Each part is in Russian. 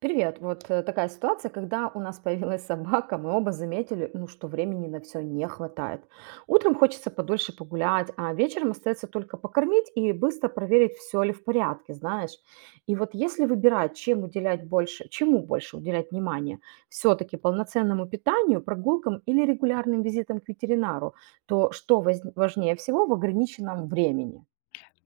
Привет. Такая ситуация, когда у нас появилась собака, мы оба заметили, ну, что времени на все не хватает. Утром хочется подольше погулять, а вечером остается только покормить и быстро проверить, все ли в порядке, знаешь. И вот если выбирать, чем уделять больше, чему больше уделять внимание, все-таки полноценному питанию, прогулкам или регулярным визитам к ветеринару, то что важнее всего в ограниченном времени?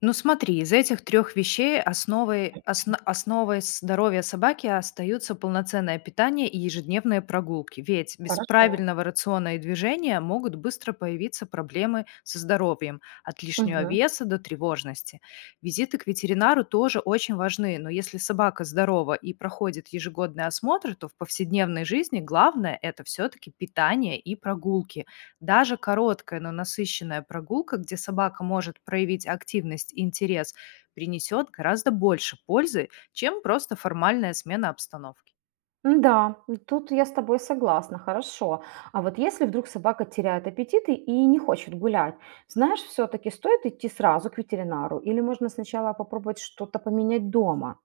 Ну смотри, из этих трех вещей основой здоровья собаки остаются полноценное питание и ежедневные прогулки. Ведь без Хорошо. правильного рациона и движения могут быстро появиться проблемы со здоровьем, от лишнего Мгм. веса до тревожности. Визиты к ветеринару тоже очень важны, но если собака здорова и проходит ежегодный осмотр, то в повседневной жизни главное — это все-таки питание и прогулки. Даже короткая, но насыщенная прогулка, где собака может проявить активность и интерес, принесет гораздо больше пользы, чем просто формальная смена обстановки. Да, тут я с тобой согласна, хорошо. А вот если вдруг собака теряет аппетит и не хочет гулять, знаешь, все таки стоит идти сразу к ветеринару или можно сначала попробовать что-то поменять дома?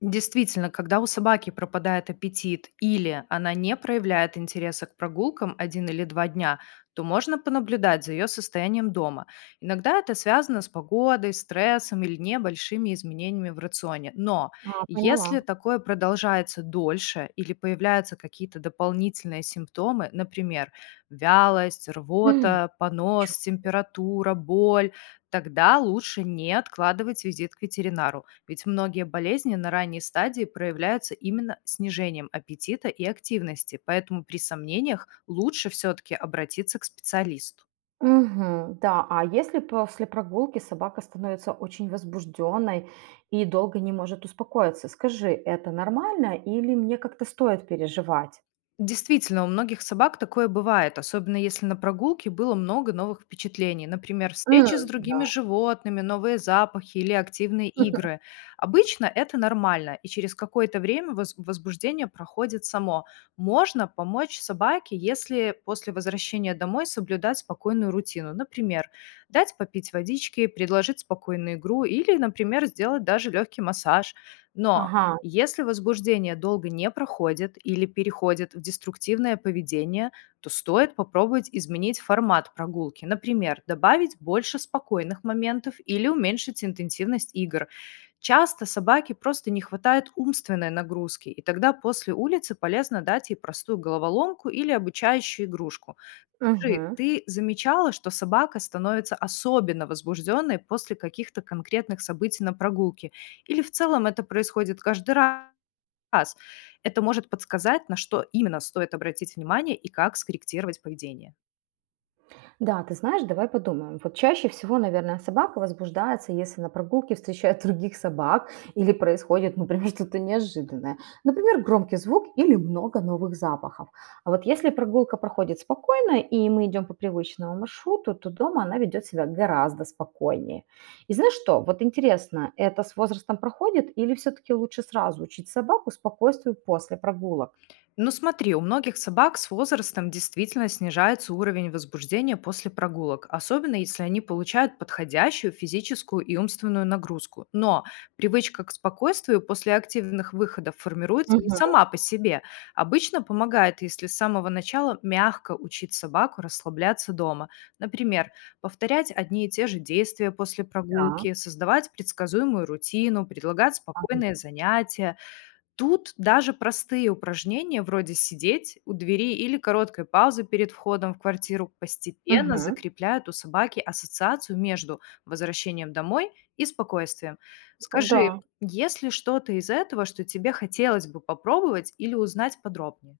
Действительно, когда у собаки пропадает аппетит или она не проявляет интереса к прогулкам один или два дня, то можно понаблюдать за ее состоянием дома. Иногда это связано с погодой, стрессом или небольшими изменениями в рационе. Но А, если поняла. такое продолжается дольше или появляются какие-то дополнительные симптомы, например, вялость, М. рвота, Чё? понос, температура, боль, тогда лучше не откладывать визит к ветеринару. Ведь многие болезни на ранней стадии проявляются именно снижением аппетита и активности, поэтому при сомнениях лучше все-таки обратиться к специалисту. Мгм. Да, а если после прогулки собака становится очень возбужденной и долго не может успокоиться, скажи, это нормально или мне как-то стоит переживать? Действительно, у многих собак такое бывает, особенно если на прогулке было много новых впечатлений. Например, М, встречи с другими да. животными, новые запахи или активные игры. Обычно это нормально, и через какое-то время возбуждение проходит само. Можно помочь собаке, если после возвращения домой соблюдать спокойную рутину. Например, дать попить водички, предложить спокойную игру или, например, сделать даже легкий массаж. Но Ага. если возбуждение долго не проходит или переходит в деструктивное поведение, то стоит попробовать изменить формат прогулки. Например, добавить больше спокойных моментов или уменьшить интенсивность игр. Часто собаке просто не хватает умственной нагрузки, и тогда после улицы полезно дать ей простую головоломку или обучающую игрушку. Скажи, Мгм. ты замечала, что собака становится особенно возбужденной после каких-то конкретных событий на прогулке? Или в целом это происходит каждый раз? Это может подсказать, на что именно стоит обратить внимание и как скорректировать поведение. Да, ты знаешь, давай подумаем. Вот чаще всего, наверное, собака возбуждается, если на прогулке встречает других собак или происходит, например, что-то неожиданное. Например, громкий звук или много новых запахов. А вот если прогулка проходит спокойно и мы идем по привычному маршруту, то дома она ведет себя гораздо спокойнее. И знаешь что, вот интересно, это с возрастом проходит или все-таки лучше сразу учить собаку спокойствию после прогулок? Ну смотри, у многих собак с возрастом действительно снижается уровень возбуждения после прогулок, особенно если они получают подходящую физическую и умственную нагрузку. Но привычка к спокойствию после активных выходов формируется не Мгм. сама по себе. Обычно помогает, если с самого начала мягко учить собаку расслабляться дома. Например, повторять одни и те же действия после Да. прогулки, создавать предсказуемую рутину, предлагать спокойные Ага. занятия. Тут даже простые упражнения, вроде сидеть у двери или короткой паузы перед входом в квартиру, постепенно Мгм. закрепляют у собаки ассоциацию между возвращением домой и спокойствием. Скажи, Да. есть ли что-то из этого, что тебе хотелось бы попробовать или узнать подробнее?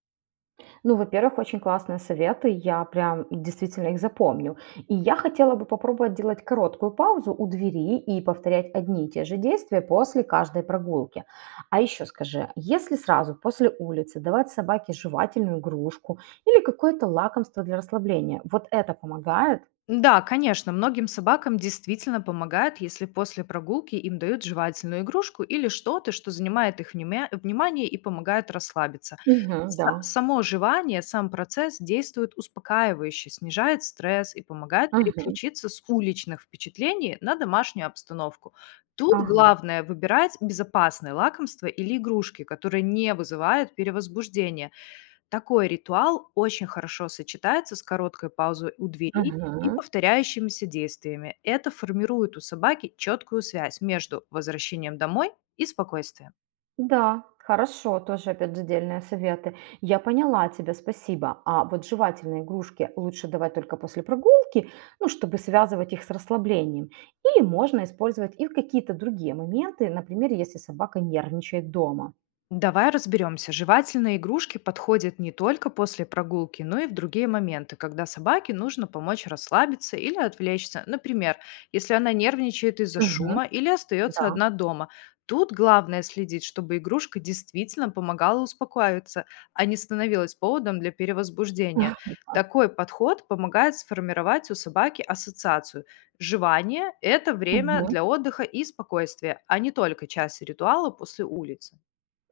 Ну, во-первых, очень классные советы, я прям действительно их запомню. И я хотела бы попробовать делать короткую паузу у двери и повторять одни и те же действия после каждой прогулки. А еще скажи, если сразу после улицы давать собаке жевательную игрушку или какое-то лакомство для расслабления, вот это помогает? Да, конечно, многим собакам действительно помогает, если после прогулки им дают жевательную игрушку или что-то, что занимает их внимание и помогает расслабиться. Мгм, да. Само жевание, сам процесс действует успокаивающе, снижает стресс и помогает Мгм, переключиться с уличных впечатлений на домашнюю обстановку. Тут ага. главное выбирать безопасные лакомства или игрушки, которые не вызывают перевозбуждения. Такой ритуал очень хорошо сочетается с короткой паузой у двери и Мгм. повторяющимися действиями. Это формирует у собаки четкую связь между возвращением домой и спокойствием. Да, хорошо, тоже опять же дельные советы. Я поняла тебя, спасибо. А вот жевательные игрушки лучше давать только после прогулки, ну, чтобы связывать их с расслаблением. Или можно использовать и в какие-то другие моменты, например, если собака нервничает дома. Давай разберемся. Жевательные игрушки подходят не только после прогулки, но и в другие моменты, когда собаке нужно помочь расслабиться или отвлечься. Например, если она нервничает из-за Мгм. шума или остается Да. одна дома. Тут главное следить, чтобы игрушка действительно помогала успокоиться, а не становилась поводом для перевозбуждения. Такой подход помогает сформировать у собаки ассоциацию. Жевание — это время для отдыха и спокойствия, а не только часть ритуала после улицы.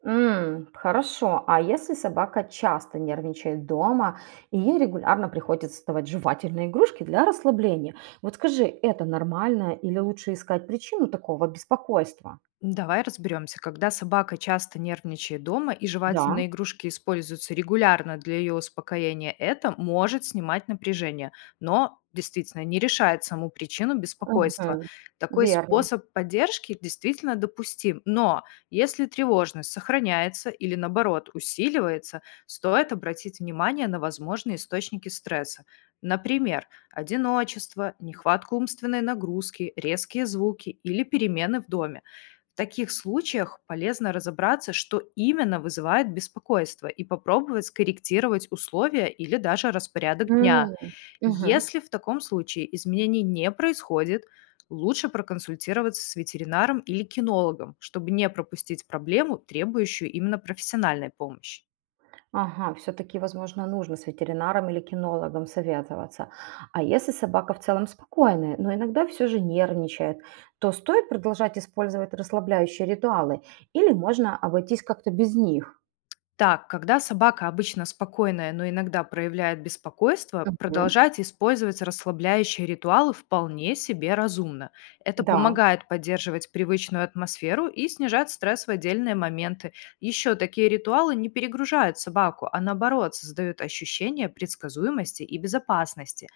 М, хорошо. А если собака часто нервничает дома, и ей регулярно приходится давать жевательные игрушки для расслабления, вот скажи, это нормально или лучше искать причину такого беспокойства? Давай разберемся. Когда собака часто нервничает дома и Да. жевательные игрушки используются регулярно для ее успокоения, это может снимать напряжение, но действительно не решает саму причину беспокойства. Мгм. Такой Верно. способ поддержки действительно допустим, но если тревожность сохраняется или наоборот усиливается, стоит обратить внимание на возможные источники стресса. Например, одиночество, нехватка умственной нагрузки, резкие звуки или перемены в доме. В таких случаях полезно разобраться, что именно вызывает беспокойство, и попробовать скорректировать условия или даже распорядок М, дня. мгм. Если в таком случае изменений не происходит, лучше проконсультироваться с ветеринаром или кинологом, чтобы не пропустить проблему, требующую именно профессиональной помощи. Ага, все-таки, возможно, нужно с ветеринаром или кинологом советоваться. А если собака в целом спокойная, но иногда все же нервничает, то стоит продолжать использовать расслабляющие ритуалы или можно обойтись как-то без них? Так, когда собака обычно спокойная, но иногда проявляет беспокойство, Мгм. продолжать использовать расслабляющие ритуалы вполне себе разумно. Это Да, помогает поддерживать привычную атмосферу и снижать стресс в отдельные моменты. Еще такие ритуалы не перегружают собаку, а наоборот создают ощущение предсказуемости и безопасности.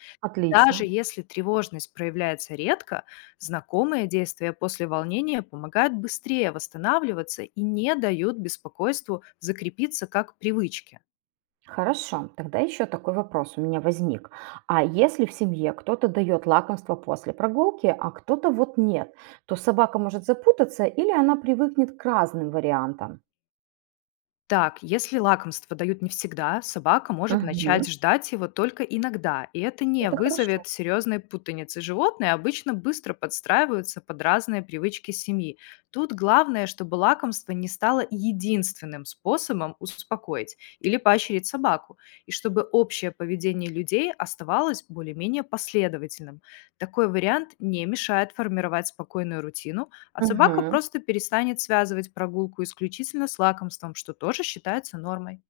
Даже отлично. если тревожность проявляется редко, знакомые действия после волнения помогают быстрее восстанавливаться и не дают беспокойству закрепиться как привычке. Хорошо, тогда еще такой вопрос у меня возник. А если в семье кто-то дает лакомство после прогулки, а кто-то вот нет, то собака может запутаться или она привыкнет к разным вариантам? Так, если лакомство дают не всегда, собака может Мгм. начать ждать его только иногда, и это не Это хорошо. вызовет серьезной путаницы. Животные обычно быстро подстраиваются под разные привычки семьи. Тут главное, чтобы лакомство не стало единственным способом успокоить или поощрить собаку, и чтобы общее поведение людей оставалось более-менее последовательным. Такой вариант не мешает формировать спокойную рутину, а собака Мгм. просто перестанет связывать прогулку исключительно с лакомством, что тоже считается нормой.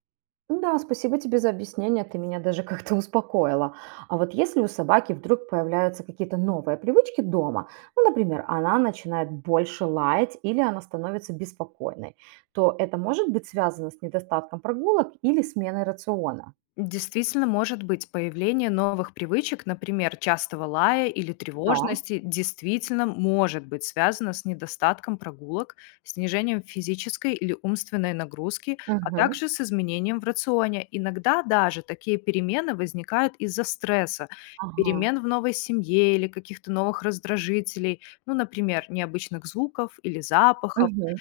Да, спасибо тебе за объяснение, ты меня даже как-то успокоила. А вот если у собаки вдруг появляются какие-то новые привычки дома, ну, например, она начинает больше лаять или она становится беспокойной, то это может быть связано с недостатком прогулок или сменой рациона? Действительно может быть появление новых привычек, например, частого лая или Да. тревожности, действительно может быть связано с недостатком прогулок, снижением физической или умственной нагрузки, а Мгм. также с изменением в рационе. Иногда даже такие перемены возникают из-за стресса, Ага. перемен в новой семье или каких-то новых раздражителей, ну, например, необычных звуков или запахов. Мгм.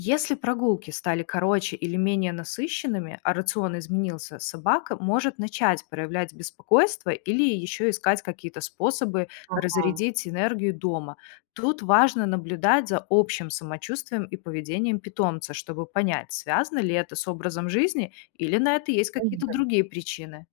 Если прогулки стали короче или менее насыщенными, а рацион изменился, собака может начать проявлять беспокойство или еще искать какие-то способы Ага. разрядить энергию дома. Тут важно наблюдать за общим самочувствием и поведением питомца, чтобы понять, связано ли это с образом жизни или на это есть какие-то другие причины.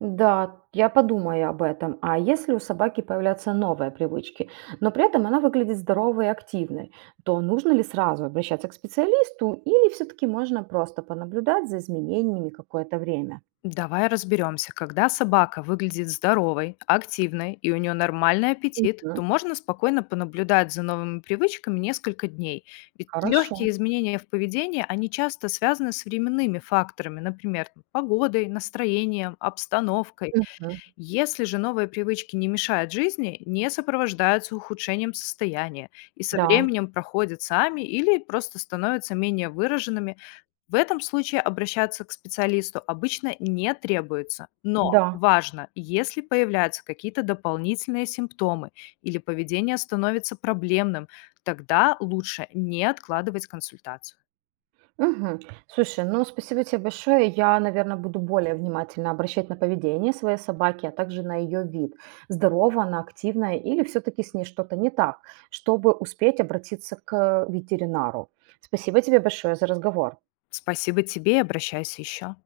Да, я подумаю об этом. А если у собаки появляются новые привычки, но при этом она выглядит здоровой и активной, то нужно ли сразу обращаться к специалисту или все-таки можно просто понаблюдать за изменениями какое-то время? Давай разберемся. Когда собака выглядит здоровой, активной и у нее нормальный аппетит, Мгм. то можно спокойно понаблюдать за новыми привычками несколько дней. Ведь легкие Хорошо. изменения в поведении, они часто связаны с временными факторами, например, там, погодой, настроением, обстановкой. Мгм. Если же новые привычки не мешают жизни, не сопровождаются ухудшением состояния и со Да, временем проходят сами или просто становятся менее выраженными, в этом случае обращаться к специалисту обычно не требуется, но да. важно, если появляются какие-то дополнительные симптомы или поведение становится проблемным, тогда лучше не откладывать консультацию. Мгм. Слушай, ну спасибо тебе большое. Я, наверное, буду более внимательно обращать на поведение своей собаки, а также на ее вид. Здорова она, активная или все-таки с ней что-то не так, чтобы успеть обратиться к ветеринару. Спасибо тебе большое за разговор. Спасибо тебе и обращайся еще.